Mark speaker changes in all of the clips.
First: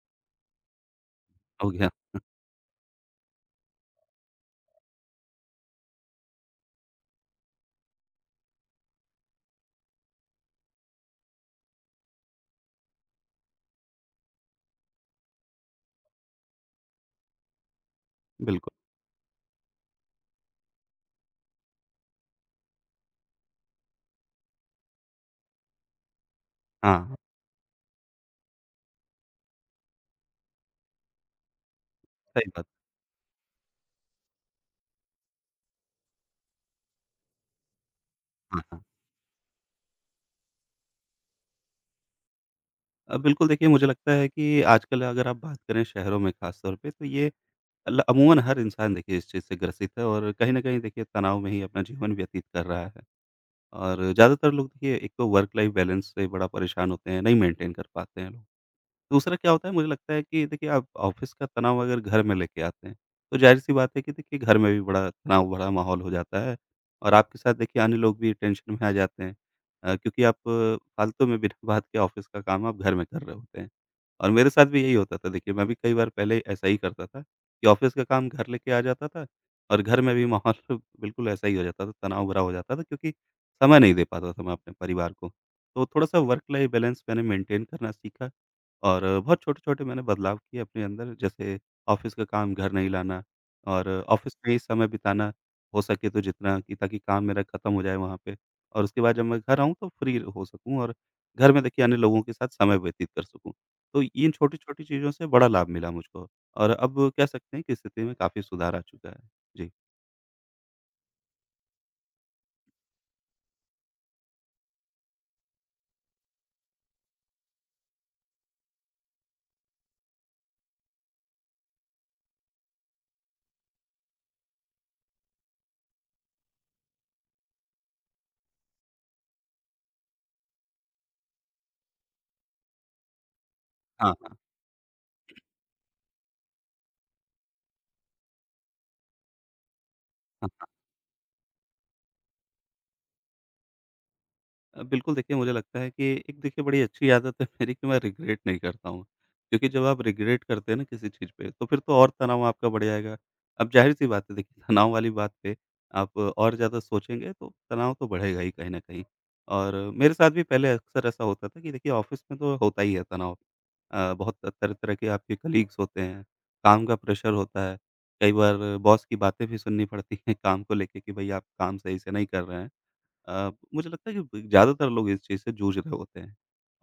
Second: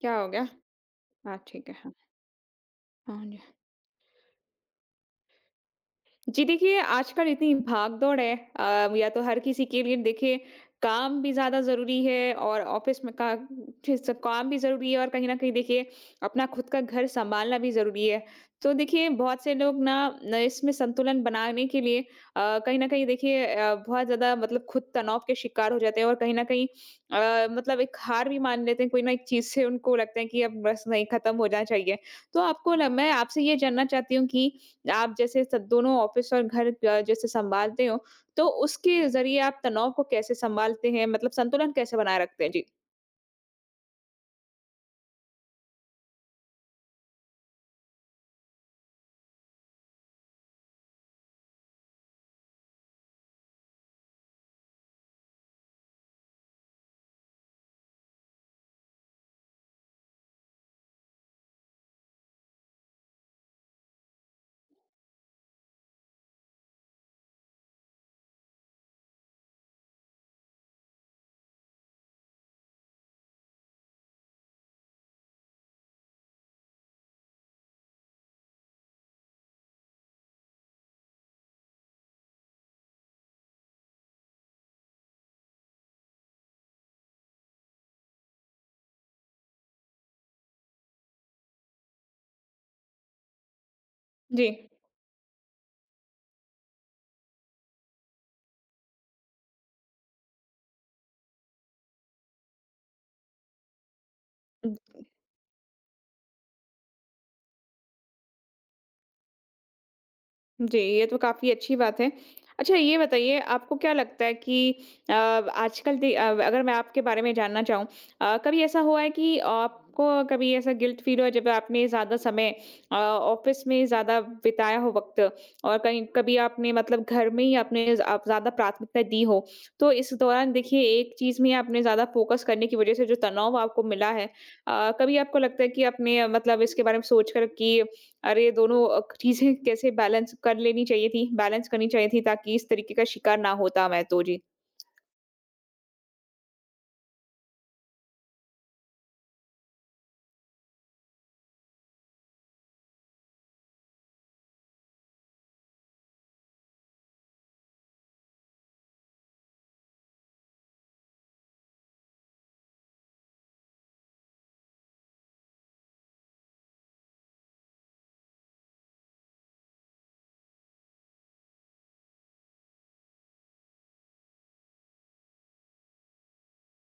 Speaker 1: क्या हो गया? हाँ, ठीक
Speaker 2: हो
Speaker 1: है,
Speaker 2: गया,
Speaker 1: हाँ। हाँ, हाँ, जी देखिए, आजकल इतनी भाग-दौड़ है या तो हर किसी के लिए देखिए काम भी ज़्यादा ज़रूरी है और ऑफ़िस में का जिस काम भी ज़रूरी है और कहीं न कहीं देखिए अपना खुद का घर सँभालना भी ज़रूरी है। तो
Speaker 2: बिल्कुल।
Speaker 1: देखिए बहुत से लोग न इसमें संतुलन बनाने के लिए कहीं न कहीं देखिए बहुत ज़्यादा मतलब खुद तनाव के शिकार हो जाते हैं और कहीं न कहीं
Speaker 2: हाँ,
Speaker 1: मतलब एक हार भी मान लेते हैं कोई ना एक चीज़ से उनको लगता है कि अब बस नहीं ख़त्म होना चाहिए। तो
Speaker 2: सही बात।
Speaker 1: आपको ल मैं आपसे ये जानना चाहती हूँ कि आप जैसे स दोनों ऑफ़िस और घर जैसे सँभालते हो, तो
Speaker 2: हाँ, हाँ।
Speaker 1: उसके ज़रिए आप तनाव को कैसे सँभालते हैं? मतलब संतुलन कैसे बनाए रखते हैं? जी।
Speaker 2: बिल्कुल देखिए, मुझे लगता है कि आजकल अगर आप बात करें शहरों में ख़ास तौर पे, तो ये ल अमूमन हर इंसान देखिए इस चीज़ से ग्रसित है और कहीं न कहीं देखिए तनाव में ही अपना जीवन व्यतीत कर रहा है। और ज़्यादातर लोग देखिए, एक तो वर्क लाइफ़ बैलेंस से बड़ा परेशान होते हैं, नहीं मेंटेन कर पाते हैं लोग। दूसरा क्या होता है, मुझे लगता है कि देखिए, आप ऑफ़िस का तनाव अगर घर में लेके आते हैं, तो ज़ाहिर-सी बात है कि देखिए घर में भी बड़ा तनाव भरा माहौल हो जाता है और आपके साथ देखिए अन्य लोग भी टेंशन में आ जाते हैं, क्योंकि आप फालतू में बिना बात के ऑफ़िस का काम आप घर में कर रहे होते हैं। और मेरे साथ भी यही होता था, देखिए मैं भी कई बार पहले ऐसा ही करता था कि ऑफ़िस का काम घर लेके आ जाता था और घर में भी माहौल बिल्कुल ऐसा ही हो जाता था, तनाव भरा हो जाता था, क्योंकि समय नहीं दे पाता था मैं अपने परिवार को। तो थोड़ा-सा वर्क लाइफ़ बैलेंस मैंने मेंटेन करना सीखा। और बहुत छोटे-छोटे मैंने बदलाव किए अपने अंदर, जैसे ऑफ़िस का काम घर नहीं लाना और ऑफ़िस में ही समय बिताना, हो सके तो जितना, कि ताकि काम मेरा खत्म हो जाए वहाँ पे और उसके बाद जब मैं घर आऊँ, तो फ्री हो सकूँ और घर में देखिए अन्य लोगों के साथ समय व्यतीत कर सकूँ। तो इन
Speaker 1: जी।
Speaker 2: छोटी-छोटी चीज़ों से बड़ा लाभ मिला मुझको और अब कह सकते हैं कि स्थिति में काफ़ी सुधार आ चुका है। जी।
Speaker 1: जी, ये तो काफ़ी अच्छी बात है। अच्छा ये बताइए आपको क्या लगता है कि अगर मैं आपके बारे में जानना चाहूँ कभी ऐसा हुआ है कि आपको कभी ऐसा गिल्ट फ़ील हुआ जब आपने ज़्यादा समय ऑफ़िस में ज़्यादा बिताया हो वक़्त और कहीं कभी आपने मतलब घर में ही आपने ज़ आप ज़्यादा प्राथमिकता दी हो? तो इस दौरान देखिए एक चीज़ में आपने ज़्यादा फ़ोकस करने की वज़ह से जो तनाव आपको मिला
Speaker 2: हाँ,
Speaker 1: है
Speaker 2: हाँ।
Speaker 1: कभी आपको लगता है कि आपने मतलब इसके बारे में सोचकर कि अरे ये दोनों चीज़ें कैसे
Speaker 2: हाँ, हाँ।
Speaker 1: बैलेंस करनी चाहिए थी ताकि इस तरीके का शिकार ना होता मैं तो। जी।
Speaker 2: बिल्कुल देखिए, मुझे लगता है कि एक देखिए बड़ी अच्छी आदत है मेरी कि मैं रिग्रेट नहीं करता हूँ। क्योंकि जब आप रिग्रेट करते हैं ना किसी चीज़ पे, तो फिर तो और तनाव आपका बढ़ जाएगा। अब ज़ाहिर-सी बात है देखिए, तनाव वाली बात पे आप और ज़्यादा सोचेंगे, तो तनाव तो बढ़ेगा ही कहीं न कहीं। और मेरे साथ भी पहले अक्सर ऐसा होता था कि देखिए ऑफ़िस में तो होता ही है तनाव। बहुत तरह-तरह के आपके कलीग्स होते हैं, काम का प्रेशर होता है, कई बार बॉस की बातें भी सुननी पड़ती हैं काम को लेके कि भई आप काम सही से नहीं कर रहे हैं। अ, मुझे लगता है कि ब ज़्यादातर लोग इस चीज़ से जूझ रहे होते हैं।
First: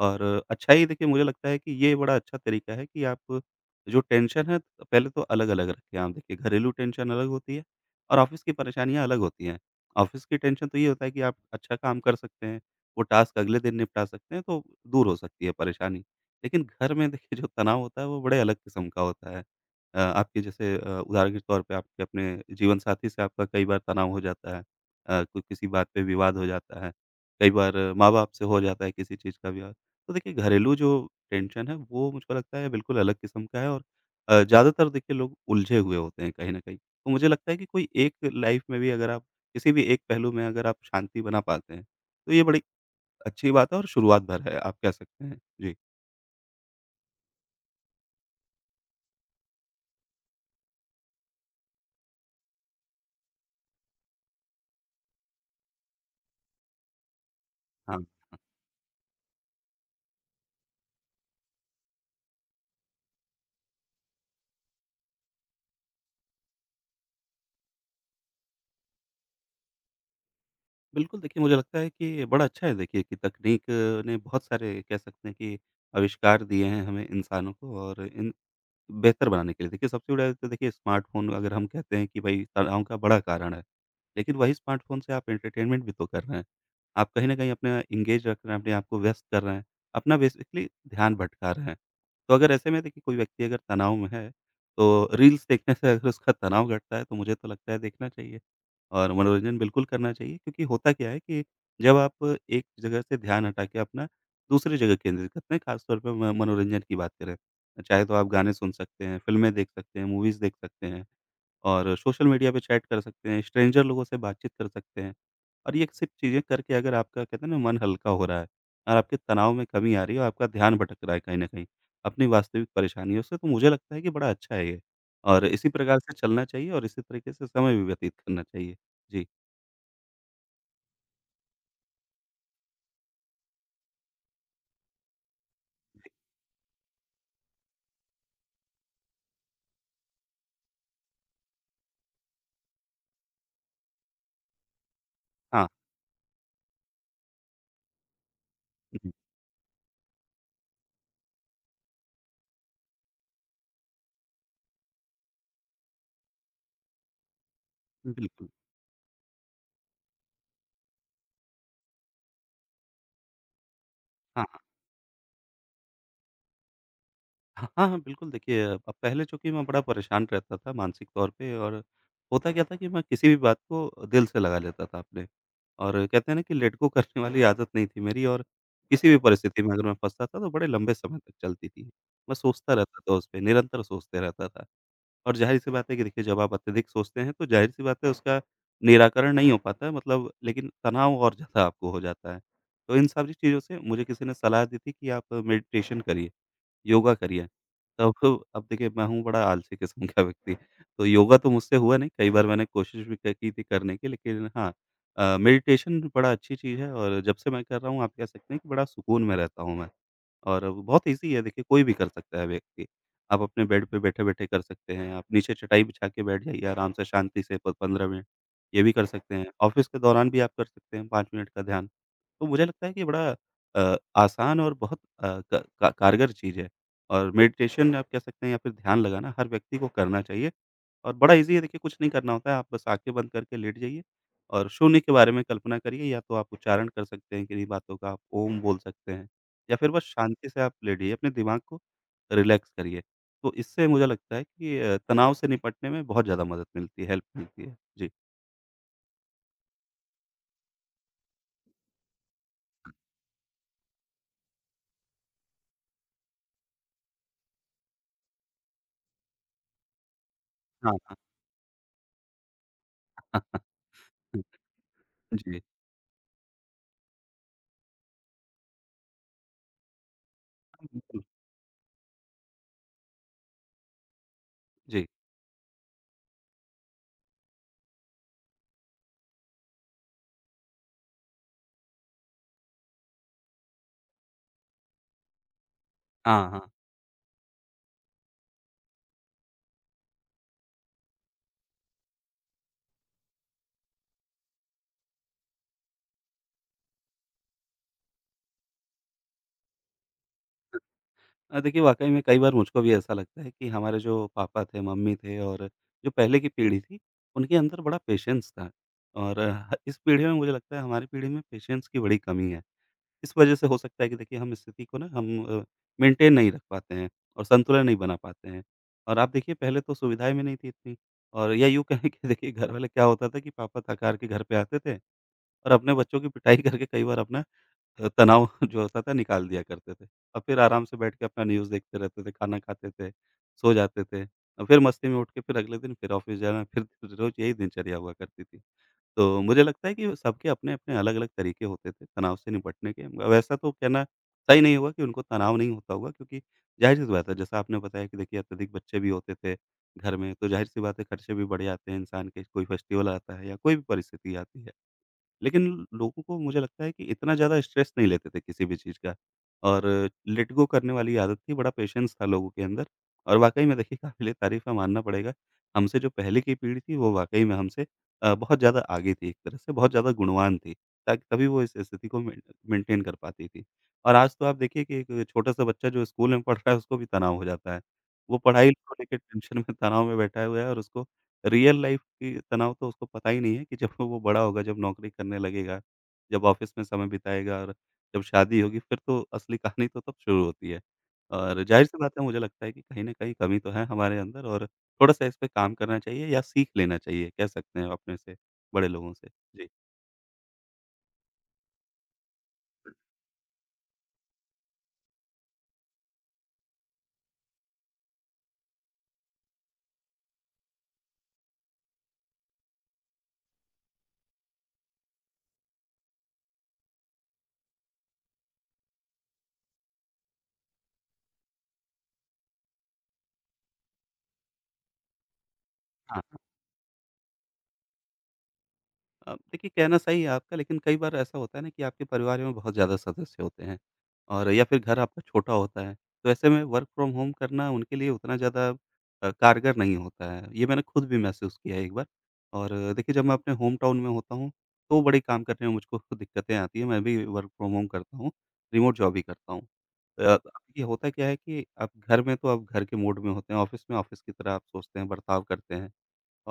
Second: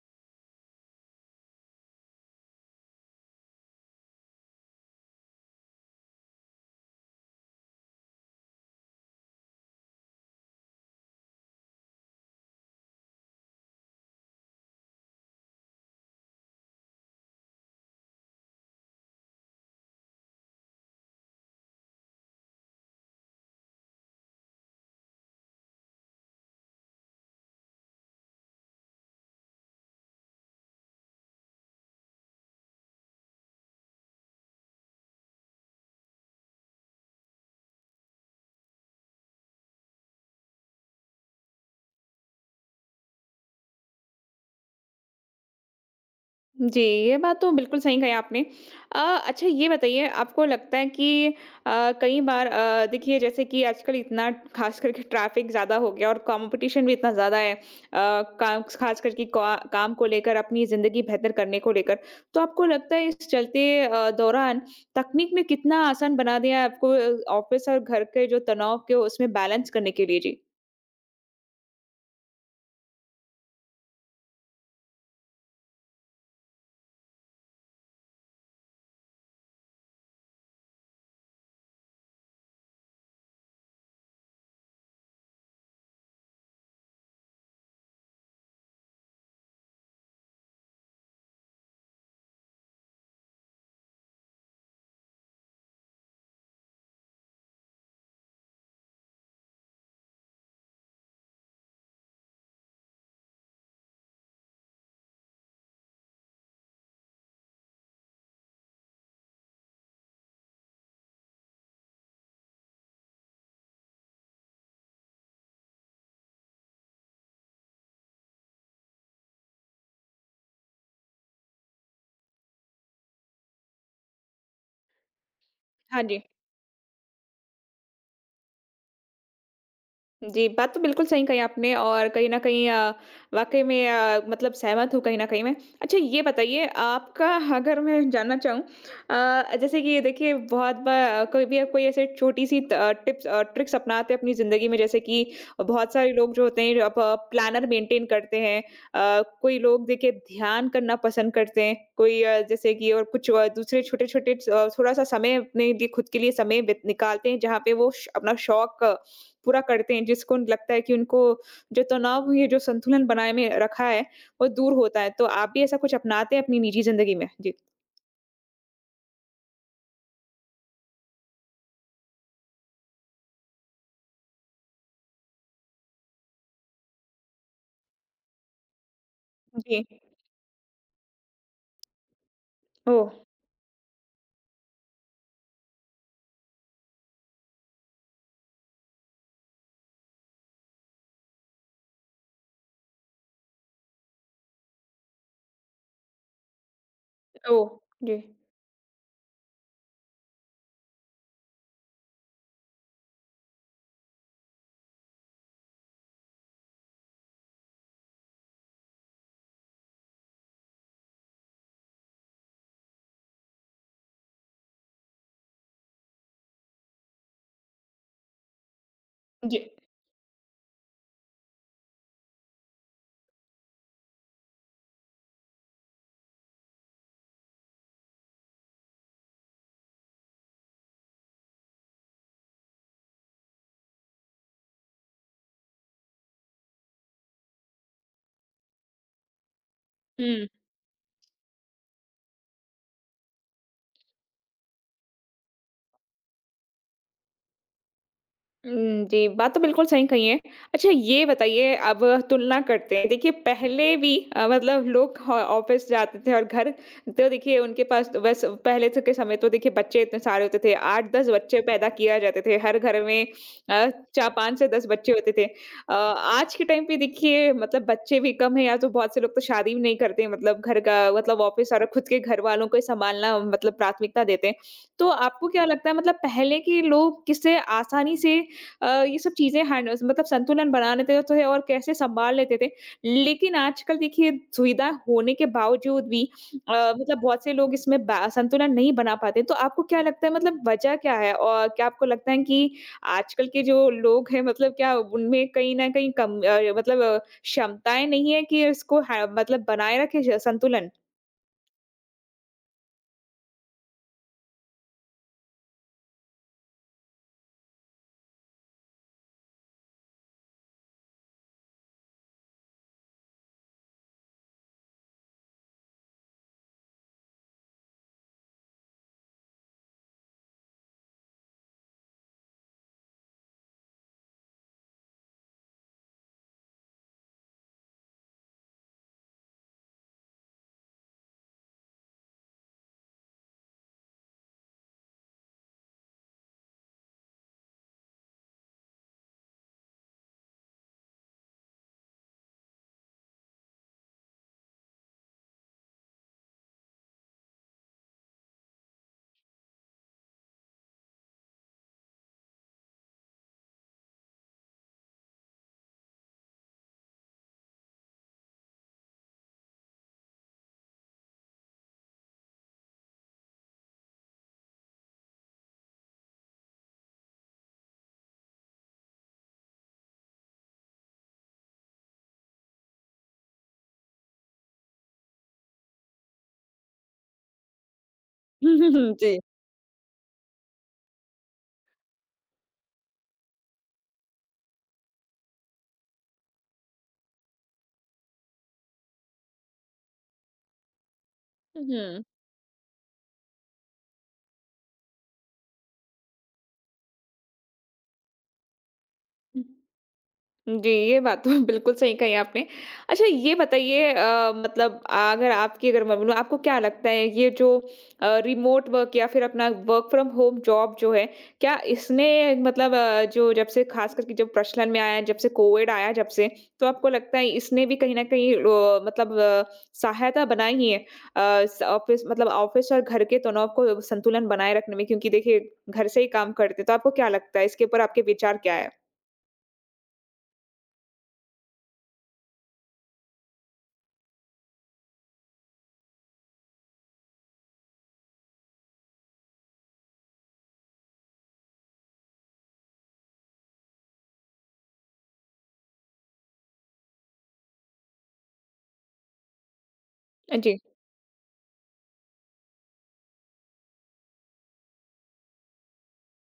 Speaker 2: और अच्छा ही देखिए, मुझे लगता है कि ये बड़ा अच्छा तरीका है कि आप जो टेंशन है पहले तो अलग-अलग रखें। आप देखिए, घरेलू टेंशन अलग होती है और ऑफ़िस की परेशानियाँ अलग होती हैं। ऑफ़िस की टेंशन तो ये होता है कि आप अच्छा काम कर सकते हैं, वो टास्क अगले दिन निपटा सकते हैं, तो दूर हो सकती है परेशानी। लेकिन घर में देखिए जो तनाव होता है, वो बड़े अलग किस्म का होता है। आपके जैसे, उदाहरण के तौर पे आपके अपने जीवन साथी से आपका कई बार तनाव हो जाता है। कोई किसी बात पे विवाद हो जाता है, कई बार माँ-बाप से हो जाता है किसी चीज़ का विवाद। तो देखिए घरेलू जो टेंशन है, वो मुझको लगता है बिल्कुल अलग किस्म का है। और ज़्यादातर देखिए लोग उलझे हुए होते हैं कहीं न कहीं। तो मुझे लगता है कि कोई एक लाइफ़ में भी अगर आप किसी भी एक पहलू में अगर आप शांति बना पाते हैं, तो ये बड़ी अच्छी बात है और शुरुआत भर है, आप कह सकते हैं। जी।
Speaker 1: जी, ये बात तो बिल्कुल सही कही आपने। अ, अच्छा ये बताइए आपको लगता है कि कई बार देखिए जैसे कि आजकल इतना ख़ास करके ट्रैफ़िक ज़्यादा हो गया और कॉम्पिटिशन भी इतना ज़्यादा है,
Speaker 2: हाँ,
Speaker 1: काम ख़ास करके क्वा काम को लेकर अपनी ज़िंदगी बेहतर करने को लेकर। तो आपको लगता है इस चलते दौरान तकनीक ने कितना आसान बना दिया है आपको ऑफ़िस और घर के जो तनाव के उसमें बैलेंस करने के लिए? जी।
Speaker 2: बिल्कुल देखिए, मुझे लगता है कि बड़ा अच्छा है देखिए कि तकनीक ने बहुत सारे कह सकते हैं कि आविष्कार दिए हैं हमें इंसानों को और इन बेहतर बनाने के लिए। देखिए सबसे बड़ा तो देखिए स्मार्टफ़ोन, अगर हम कहते हैं कि भई तनाव का बड़ा कारण है, लेकिन वही स्मार्टफ़ोन से आप एंटरटेनमेंट भी तो कर रहे हैं। आप कहीं न कहीं अपना एंगेज रख रहे हैं, अपने आप को व्यस्त कर रहे हैं, अपना बेसिकली ध्यान भटका रहे हैं। तो अगर ऐसे में देखिए कोई व्यक्ति अगर तनाव में है, तो रील्स देखने से अगर उसका तनाव घटता है, तो मुझे तो लगता है देखना चाहिए और मनोरंजन बिल्कुल करना चाहिए, क्योंकि होता क्या है कि जब आप एक जगह से ध्यान हटा के अपना दूसरी जगह केंद्रित करते हैं, ख़ास तौर पे म मनोरंजन की बात करें, चाहे तो आप गाने सुन सकते हैं, फ़िल्में देख सकते हैं, मूवीज़ देख सकते हैं और सोशल मीडिया पे चैट कर सकते हैं, स्ट्रेंजर लोगों से बातचीत कर सकते हैं। और ये सब चीज़ें करके अगर आपका कहते हैं ना मन हल्का हो रहा है और आपके तनाव में कमी आ रही है और आपका ध्यान भटक रहा है कहीं न कहीं अपनी वास्तविक परेशानियों से, तो मुझे लगता है कि बड़ा अच्छा है ये। और इसी प्रकार
Speaker 1: हाँ
Speaker 2: से
Speaker 1: जी।
Speaker 2: चलना चाहिए और इसी तरीके से समय भी व्यतीत करना चाहिए। जी।
Speaker 1: जी, बात तो बिल्कुल सही कही आपने और कहीं न कहीं वाक़ई में मतलब सहमत हूँ कहीं न कहीं मैं। अच्छा ये बताइए आपका अगर मैं जानना चाहूँ, जैसे कि देखिए बहुत बार कोई ऐसे छोटी-सी त टिप्स ट्रिक्स अपनाते हैं अपनी ज़िंदगी में, जैसे कि
Speaker 2: हाँ।
Speaker 1: बहुत सारे लोग जो होते हैं अब प्लानर मेंटेन करते हैं।
Speaker 2: जी,
Speaker 1: कोई लोग देखिए ध्यान करना पसंद करते हैं, कोई जैसे कि और कुछ दूसरे छोटे-छोटे, थोड़ा-सा समय अपने लिए खुद के लिए समय बित निकालते हैं जहाँ पे वो श अपना
Speaker 2: बिल्कुल।
Speaker 1: शौक पूरा करते हैं, जिसको लगता है कि उनको जो तनाव ये जो संतुलन बनाए में रखा है, वो
Speaker 2: हाँ।
Speaker 1: दूर होता है। तो आप भी ऐसा कुछ अपनाते हैं अपनी निजी ज़िंदगी में? जी।
Speaker 2: हाँ, हाँ, हाँ, बिल्कुल देखिए, अब पहले चूँकि मैं बड़ा परेशान रहता था मानसिक तौर पे, और होता क्या था कि मैं किसी भी बात को दिल से लगा लेता था अपने और कहते हैं ना कि लेट गो करने वाली आदत नहीं थी मेरी। और किसी भी परिस्थिति में
Speaker 1: जी।
Speaker 2: अगर मैं फँसता था, तो बड़े लंबे समय तक चलती थी। मैं सोचता रहता
Speaker 1: ओह!
Speaker 2: था उस पे, निरंतर सोचते रहता था। और ज़ाहिर-सी बात है कि देखिए जब आप अत्यधिक सोचते हैं, तो ज़ाहिर-सी बात है उसका निराकरण नहीं हो पाता है, मतलब, लेकिन तनाव और ज़्यादा आपको हो जाता है। तो इन सारी चीज़ों से मुझे किसी ने सलाह दी थी कि आप मेडिटेशन करिए। योगा करिए।
Speaker 1: ओह!
Speaker 2: तब
Speaker 1: जी।
Speaker 2: तो अब देखिए, मैं हूँ बड़ा आलसी किस्म का व्यक्ति, तो योगा तो मुझसे हुआ नहीं, कई बार मैंने कोशिश भी क की थी करने की, लेकिन हाँ, मेडिटेशन बड़ा अच्छी चीज़ है और जब से मैं कर रहा हूँ, आप कह सकते हैं कि बड़ा सुकून में रहता हूँ मैं। और वो बहुत ईज़ी है देखिए, कोई भी कर सकता है व्यक्ति। आप अपने बेड पे बैठे-बैठे कर सकते हैं, आप नीचे चटाई बिछा के बैठ जाइए आराम से शांति से, प 15 मिनट, ये भी कर सकते हैं।
Speaker 1: जी।
Speaker 2: ऑफ़िस के दौरान भी आप कर सकते हैं 5 मिनट का ध्यान। तो मुझे लगता है कि बड़ा अ, आसान और बहुत क का कारगर चीज़ है। और मेडिटेशन आप कह सकते हैं या फिर ध्यान लगाना हर व्यक्ति को करना चाहिए। और बड़ा ईज़ी है देखिए, कुछ नहीं करना होता है, आप बस आँखें बंद करके लेट जाइए और शून्य के बारे में कल्पना करिए, या तो आप उच्चारण कर सकते हैं किन्हीं बातों का, आप ओम बोल सकते हैं, या फिर बस
Speaker 1: हुँ।
Speaker 2: शांति से आप लेटिए, अपने दिमाग को रिलैक्स करिए। तो इससे मुझे लगता है कि तनाव से निपटने में बहुत ज़्यादा मदद मिलती है, हेल्प मिलती है। जी।
Speaker 1: जी, बात तो बिल्कुल सही कही है। अच्छा ये बताइए अब तुलना करते हैं। देखिए पहले भी मतलब लोग ह ऑफ़िस जाते थे और घर, तो देखिए उनके पास तो बस पहले तो के समय तो देखिए बच्चे इतने सारे होते थे,
Speaker 2: हाँ, हाँ।
Speaker 1: 8-10 बच्चे पैदा किया जाते थे। हर घर में अ, चा 5 से 10 बच्चे होते थे।
Speaker 2: जी।
Speaker 1: आज के टाइम पे देखिए मतलब बच्चे भी कम हैं या तो बहुत से लोग तो शादी भी नहीं करते हैं। मतलब घर का
Speaker 2: बिल्कुल,
Speaker 1: मतलब ऑफ़िस और खुद के घर वालों को ही सँभालना मतलब प्राथमिकता देते हैं।
Speaker 2: जी।
Speaker 1: तो आपको क्या लगता है मतलब पहले के लोग किससे आसानी से ये सब चीज़ें हैंड मतलब संतुलन बना लेते थे और कैसे सँभाल लेते थे। लेकिन आजकल देखिए सुविधा होने के बावजूद भी
Speaker 2: हाँ, हाँ।
Speaker 1: अ, मतलब बहुत से लोग इसमें बा संतुलन नहीं बना पाते। तो आपको क्या लगता है मतलब वजह क्या है? और क्या आपको लगता है कि आजकल के जो लोग हैं मतलब क्या उनमें कहीं न कहीं कम, मतलब क्षमताएँ नहीं है कि इसको है मतलब बनाए रखें श संतुलन?
Speaker 2: देखिए वाक़ई में कई बार मुझको भी ऐसा लगता है कि हमारे जो पापा थे, मम्मी थे और जो पहले की पीढ़ी थी, उनके अंदर बड़ा पेशेंस था। और इस पीढ़ी में, मुझे लगता है हमारी पीढ़ी में पेशेंस की बड़ी कमी है। इस वजह से हो सकता है कि देखिए हम स्थिति को ना हम मेंटेन नहीं रख पाते हैं और संतुलन नहीं बना पाते हैं। और आप देखिए, पहले तो सुविधाएँ भी नहीं थी इतनी। और या यूँ कहें कि देखिए घरवाले, क्या होता था कि पापा थक-हार के घर पे आते थे और अपने बच्चों की पिटाई करके कई बार अपना तनाव जो होता था निकाल दिया करते थे। और फिर आराम से बैठ के अपना न्यूज़ देखते रहते थे, खाना खाते थे, सो जाते थे। और फिर मस्ती में उठ के फिर अगले दिन फिर ऑफ़िस जाना, फिर रोज़ यही दिनचर्या हुआ करती थी। तो मुझे लगता है कि सबके अपने-अपने अलग-अलग तरीके होते थे तनाव से निपटने के। वैसा तो कहना सही नहीं होगा कि उनको तनाव नहीं होता होगा, क्योंकि ज़ाहिर-सी बात है जैसा आपने बताया कि देखिए अत्यधिक बच्चे भी होते थे घर में, तो ज़ाहिर-सी बात है खर्चे भी बढ़ जाते हैं इंसान के। कोई फेस्टिवल आता है या कोई भी परिस्थिति आती है। लेकिन लोगों को, मुझे लगता है कि इतना ज़्यादा स्ट्रेस नहीं लेते थे किसी भी चीज़ का। और लेट गो करने वाली आदत थी, बड़ा पेशेंस था लोगों के अंदर। और वाक़ई में देखिए, काबिले तारीफ़ है, मानना पड़ेगा, हमसे जो पहले की पीढ़ी थी वो वाक़ई में हमसे बहुत ज़्यादा आगे थी एक तरह से, बहुत ज़्यादा गुणवान थी, ताकि तभी वो इस स्थिति को मेन मेंटेन कर पाती थी। और आज तो आप देखिए कि एक छोटा-सा बच्चा जो स्कूल में पढ़ रहा है, उसको भी तनाव हो जाता है। वो पढ़ाई को लेके
Speaker 1: जी।
Speaker 2: टेंशन में, तनाव में बैठा हुआ है और उसको रियल लाइफ की तनाव तो उसको पता ही नहीं है कि जब वो बड़ा होगा, जब नौकरी करने लगेगा, जब ऑफ़िस में समय बिताएगा और जब शादी होगी, फिर तो असली कहानी तो तब शुरू होती है। और
Speaker 1: हुँ,
Speaker 2: ज़ाहिर-सी बात
Speaker 1: हुँ।
Speaker 2: है, मुझे लगता है कि कहीं न कहीं कमी तो है हमारे अंदर, और थोड़ा-सा इस पे काम करना चाहिए या सीख लेना चाहिए, कह सकते हैं अपने से बड़े लोगों से।
Speaker 1: हुँ।
Speaker 2: जी।
Speaker 1: जी, ये बात तो बिल्कुल सही कही आपने। अच्छा ये बताइए, मतलब अगर आपकी अगर मैं बोलूँ आपको क्या लगता है ये जो रिमोट वर्क या फिर अपना वर्क फ्रॉम होम जॉब जो है, क्या इसने मतलब जो जब से ख़ास करके जब प्रचलन में आया, जब से कोविड आया जब से, तो आपको लगता है इसने भी कहीं न कहीं मतलब सहायता बनाई ही है अ, स ऑफ़िस मतलब ऑफ़िस और घर के तनाव को संतुलन बनाए रखने में? क्योंकि देखिए घर से
Speaker 2: हाँ।
Speaker 1: ही काम करते हैं, तो आपको क्या लगता है, इसके ऊपर आपके विचार क्या है?
Speaker 2: देखिए, कहना सही है आपका, लेकिन कई बार ऐसा होता है ना कि आपके परिवार में बहुत ज़्यादा सदस्य होते हैं और या फिर घर आपका छोटा होता है, तो ऐसे में वर्क फ्रॉम होम करना उनके लिए उतना ज़्यादा कारगर नहीं होता है। ये मैंने खुद भी महसूस किया है एक बार। और देखिए, जब मैं अपने होम टाउन में होता हूँ, तो बड़े काम करने में मुझको दिक्कतें आती हैं, मैं भी वर्क फ्रॉम होम करता हूँ, रिमोट जॉब ही करता हूँ। अ,
Speaker 1: जी।
Speaker 2: ये होता क्या है कि आप घर में, तो आप घर के मोड में होते हैं, ऑफ़िस में ऑफ़िस की तरह आप सोचते हैं, बर्ताव करते हैं।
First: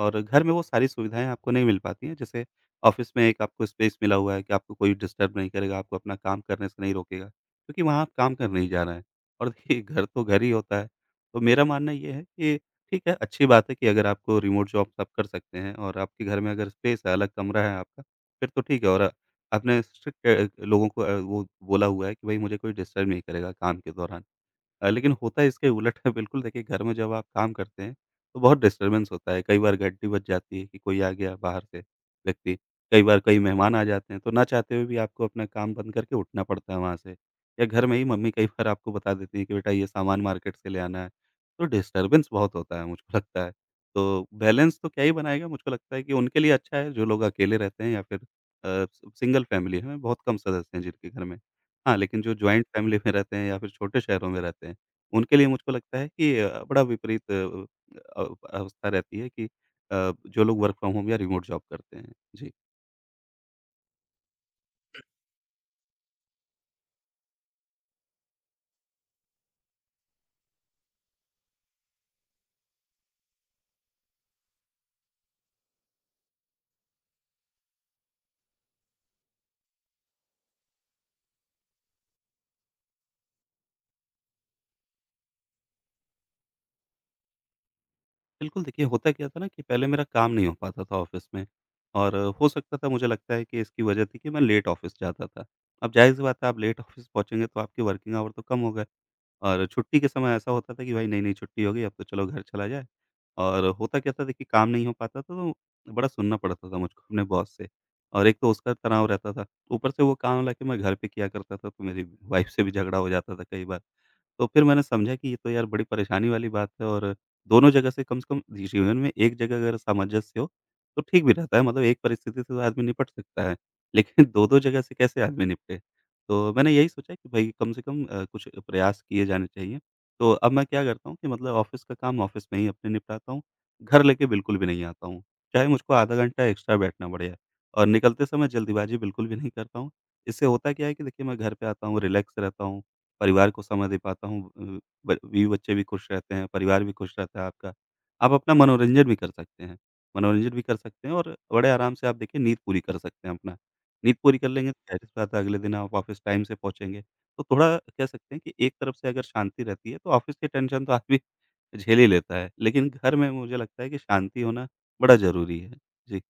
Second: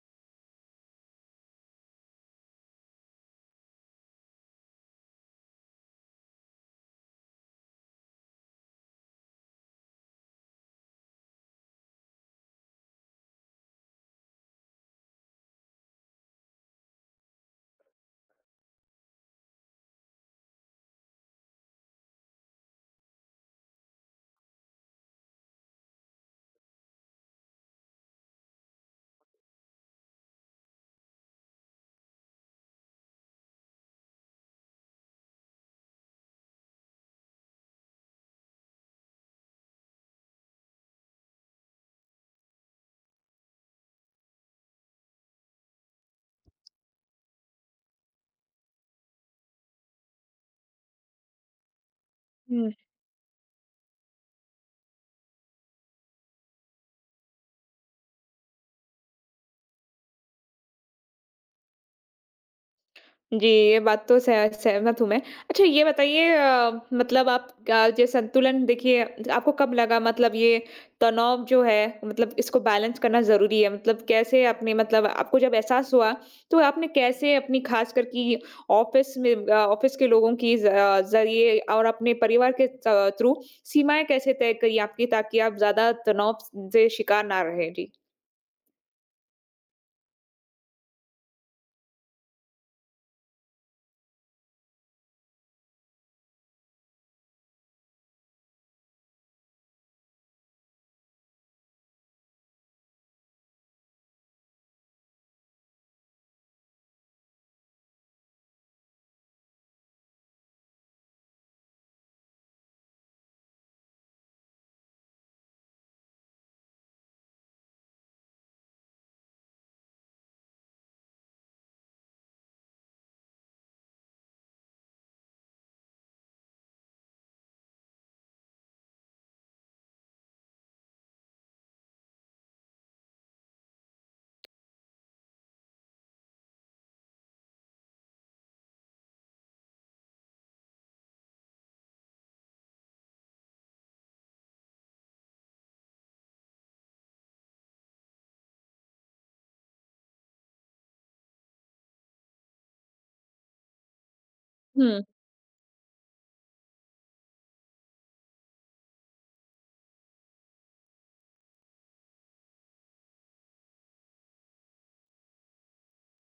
Speaker 2: और घर में वो सारी सुविधाएँ आपको नहीं मिल पाती हैं, जैसे ऑफ़िस में एक आपको स्पेस मिला हुआ है कि आपको कोई डिस्टर्ब नहीं करेगा, आपको अपना काम करने से नहीं रोकेगा, क्योंकि वहाँ आप काम करने ही जा रहे हैं। और देखिए, घर तो घर ही होता है। तो मेरा मानना ये है कि ठीक है, अच्छी बात है कि अगर आपको रिमोट जॉब्स आप कर सकते हैं, और आपके घर में अगर स्पेस है, अलग कमरा है आपका, फिर तो ठीक है। और आपने स्ट्रिक्ट लोगों को वो बोला हुआ है कि भई मुझे कोई डिस्टर्ब नहीं करेगा काम के दौरान। लेकिन होता है इसके उलट है बिल्कुल। देखिए, घर में जब आप काम करते हैं, तो बहुत डिस्टर्बेंस होता है, कई बार घंटी बज जाती है कि कोई आ गया बाहर से व्यक्ति, कई बार कई मेहमान आ जाते हैं, तो ना चाहते हुए भी आपको अपना काम बंद करके उठना पड़ता है वहाँ से, या घर में ही मम्मी कई बार आपको बता देती हैं कि बेटा, ये सामान मार्केट से ले आना है, तो डिस्टर्बेंस बहुत होता है मुझको लगता है। तो बैलेंस तो क्या ही बनाएगा, मुझको लगता है कि उनके लिए अच्छा है जो लोग अकेले रहते हैं, या फिर अ, सिंगल फैमिली है, बहुत कम सदस्य हैं जिनके घर में। हाँ, लेकिन जो जॉइंट
Speaker 1: हुँ।
Speaker 2: फैमिली में रहते हैं या फिर छोटे शहरों में रहते हैं, उनके लिए मुझको लगता है कि बड़ा विपरीत अ, अवस्था रहती है, कि जो लोग वर्क फ्रॉम होम या रिमोट जॉब करते हैं। जी।
Speaker 1: जी, ये बात तो सह सहमत हूँ मैं। अच्छा ये बताइए, मतलब ये संतुलन देखिए आपको कब लगा मतलब ये तनाव जो है मतलब इसको बैलेंस करना ज़रूरी है? मतलब कैसे आपने मतलब आपको जब एहसास हुआ, तो आपने कैसे अपनी ख़ासकर कि ऑफ़िस में, ऑफ़िस के लोगों की ज़ ज़रिए और अपने परिवार के त थ्रू सीमाएँ कैसे तय करी आपकी, ताकि आप ज़्यादा तनाव स से शिकार ना रहें? जी।
Speaker 2: बिल्कुल, देखिए, होता क्या था ना कि पहले मेरा काम नहीं हो पाता था ऑफ़िस में, और हो सकता था, मुझे लगता है कि इसकी वजह थी कि मैं लेट ऑफ़िस जाता था। अब ज़ाहिर-सी बात है, आप लेट ऑफ़िस पहुँचेंगे तो आपके वर्किंग आवर तो कम हो गए। और छुट्टी के समय ऐसा होता था कि भाई, नहीं-नहीं, छुट्टी हो गई, अब तो चलो घर चला जाए। और होता क्या था, देखिए, काम नहीं हो पाता था, तो बड़ा सुनना पड़ता था मुझको अपने बॉस से, और एक तो उसका तनाव रहता था। ऊपर से वो काम लाके मैं घर पे किया करता था, तो मेरी वाइफ़ से भी झगड़ा हो जाता था कई बार। तो फिर मैंने समझा कि ये तो यार बड़ी परेशानी वाली बात है, और दोनों जगह से कम से कम, जीवन में एक जगह अगर सामंजस्य हो, तो ठीक भी रहता है, मतलब एक परिस्थिति से तो आदमी निपट सकता है। लेकिन 2-2 जगह से कैसे आदमी निपटेगा? तो मैंने यही सोचा कि भई कम से कम कुछ प्रयास किए जाने चाहिए। तो अब मैं क्या करता हूँ कि मतलब ऑफ़िस का काम ऑफ़िस में ही अपने निपटाता हूँ, घर लेके बिल्कुल भी नहीं आता हूँ। चाहे मुझको आधा घंटा एक्स्ट्रा बैठना पड़े, और निकलते समय जल्दबाज़ी बिल्कुल भी नहीं करता हूँ। इससे होता क्या है कि देखिए, मैं घर पे आता हूँ, रिलैक्स रहता हूँ, परिवार को समय दे पाता हूँ, ब बीवी-बच्चे भी खुश रहते हैं, परिवार भी खुश रहता है आपका। आप अपना मनोरंजन भी कर सकते हैं। मनोरंजन भी कर सकते हैं, और बड़े आराम से आप देखिए नींद पूरी कर सकते हैं अपना। नींद पूरी कर लेंगे तो
Speaker 1: हुँ।
Speaker 2: ज़ाहिर सी बात है, अगले दिन आप ऑफ़िस टाइम से पहुँचेंगे। तो थोड़ा कह सकते हैं कि एक तरफ से अगर शांति रहती है, तो ऑफ़िस की टेंशन तो आदमी झेल ही लेता है। लेकिन घर में मुझे लगता है कि शांति होना बड़ा ज़रूरी है। जी।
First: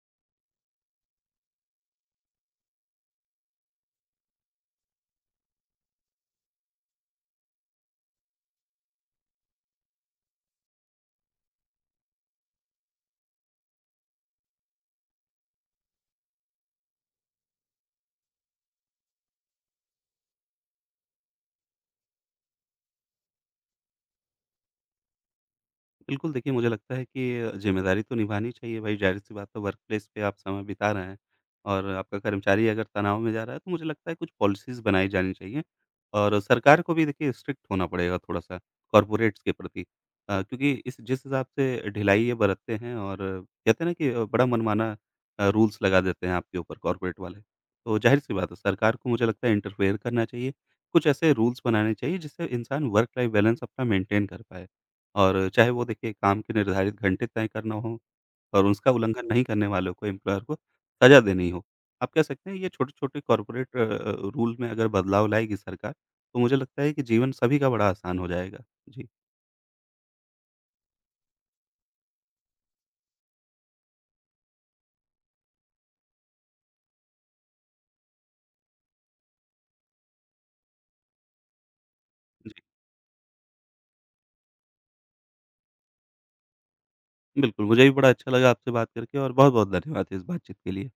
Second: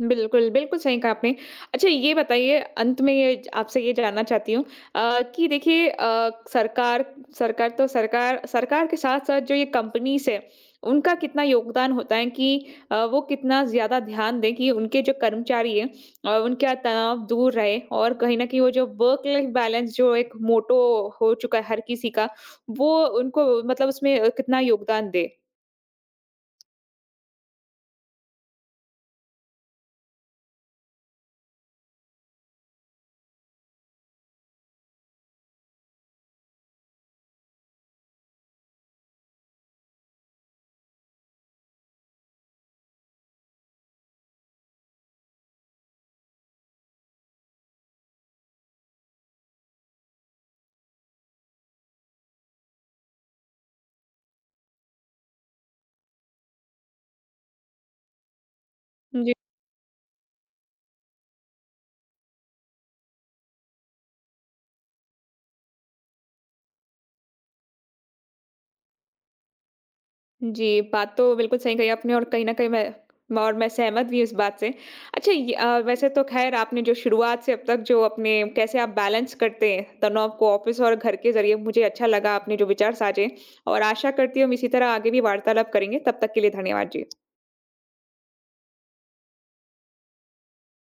Speaker 1: बिल्कुल, बिल्कुल सही कहा आपने। अच्छा ये बताइए अंत में ये आपसे ये जानना चाहती हूँ कि देखिए अ, सरकार सरकार तो सरकार सरकार के साथ-साथ जो ये कंपनीज़ है, उनका कितना योगदान होता है कि वो कितना ज़्यादा ध्यान दें कि उनके जो कर्मचारी हैं उनका तनाव दूर रहे और कहीं न कहीं वो जो वर्क लाइफ बैलेंस जो एक मोटो हो चुका है हर किसी का, वो उनको मतलब उसमें कितना योगदान दे?
Speaker 2: बिल्कुल, देखिए, मुझे लगता है कि ज़िम्मेदारी तो निभानी चाहिए भाई, ज़ाहिर-सी बात है वर्क प्लेस पे आप समय बिता रहे हैं, और आपका कर्मचारी अगर तनाव में जा रहा है, तो मुझे लगता है कुछ पॉलिसीज़ बनाई जानी चाहिए, और सरकार को भी देखिए स्ट्रिक्ट होना पड़ेगा थोड़ा-सा कॉर्पोरेट्स के प्रति। क्योंकि इस जिस हिसाब से ढिलाई ये बरतते हैं, और कहते हैं ना कि बड़ा मनमाना रूल्स लगा देते हैं आपके ऊपर कॉर्पोरेट वाले, तो ज़ाहिर-सी बात है सरकार को मुझे लगता है इंटरफेयर करना चाहिए। कुछ ऐसे रूल्स बनाने चाहिए जिससे इंसान वर्क लाइफ़ बैलेंस अपना मेंटेन कर पाए। और चाहे वो देखिए, काम के निर्धारित घंटे तय करना हो, और उसका उल्लंघन नहीं करने वालों को, एम्प्लॉयर को सज़ा देनी हो। आप कह सकते हैं, ये छोटे-छोटे कॉर्पोरेट रूल में अगर बदलाव लाएगी सरकार, तो मुझे लगता है कि जीवन सभी का बड़ा आसान हो जाएगा। जी,
Speaker 1: जी, बात तो बिल्कुल सही कही आपने और कहीं न कहीं मैं सहमत भी हूँ इस बात से। अच्छा ये वैसे तो ख़ैर आपने जो शुरुआत से अब तक जो अपने कैसे आप बैलेंस करते हैं तनाव को ऑफ़िस और घर के ज़रिए, मुझे अच्छा लगा
Speaker 2: जी।
Speaker 1: आपने जो विचार साझे और आशा करती हूँ हम इसी तरह आगे भी वार्तालाप करेंगे। तब तक के लिए धन्यवाद जी।
Speaker 2: बिल्कुल, मुझे भी बड़ा अच्छा लगा आपसे बात करके, और बहुत-बहुत धन्यवाद इस बातचीत के लिए।